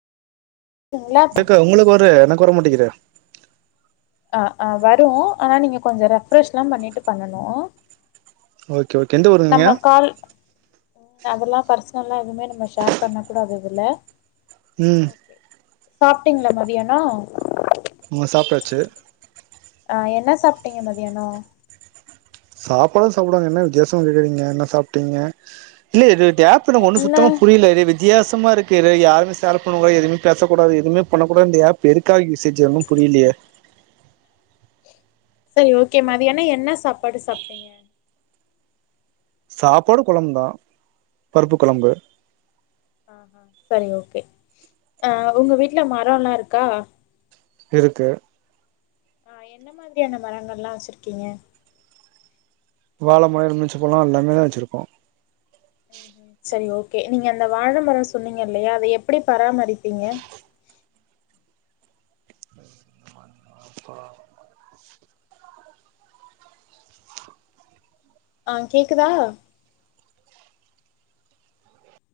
ங்களா டெக்கு ஒங்களுக்கு வரு எனக்கு வர மாட்டிங்குதே அ அ வரு ஆனா நீங்க கொஞ்சோ ரெஃப்ரெஷ்ல்லா பண்ணீட்டு பண்ணனு அ ஓகே ஓகே எந்த ஊரு நீங்க நம்ம கால் அதுல்லா பர்சனல்ல எதுமே நம்ம ஷேர் பண்ண கூடாது இதுல ம் சாப்ட்டீங்கள மதியானோ ம் சாப்டாச்சு ஆ என்ன சாப்ட்டீங்க மதியானோ சாப்பாடு சாப்டுவாங்க என்ன வித்தியாசோ கேறீங்க என்ன சாப்டிங்க இல்லே இது கேப் துன்ன ஒன்னு என்ன சுத்தமா புரியலே [unintelligible] தியாசமாருக்கு யாருமேல் சேர் பண்ண கூடாது எதுவுமே பேசக் கூடாது எதுமே பண்ணக்கூடாது ந்த ஆப்பு எதுக்காக யூசேஜ் ஒன்னு புரியிலையே சரி ஓகே மதியானோ என்ன சாப்பாடு சாப்ட்டீங்க சாப்பாடு கொழம்புந்தா பருப்பு கொழம்பு செரி ஓகே அ ஒங்க வீட்ல மரோல்லா இருக்கா இருக்கு அ என்ன மாதிரியான மரங்கள்லா வச்சிருக்கீங்க வாழ மரோ எலுமிச்சபழோ எல்லாமே தா வச்சிருக்கோ செரி ஓகே நீங்க அந்த வாழ மரம் சொன்னீங்கல்லயா அத எப்டி பராமரிப்பீங்க அப்பா ஆ கேக்குதா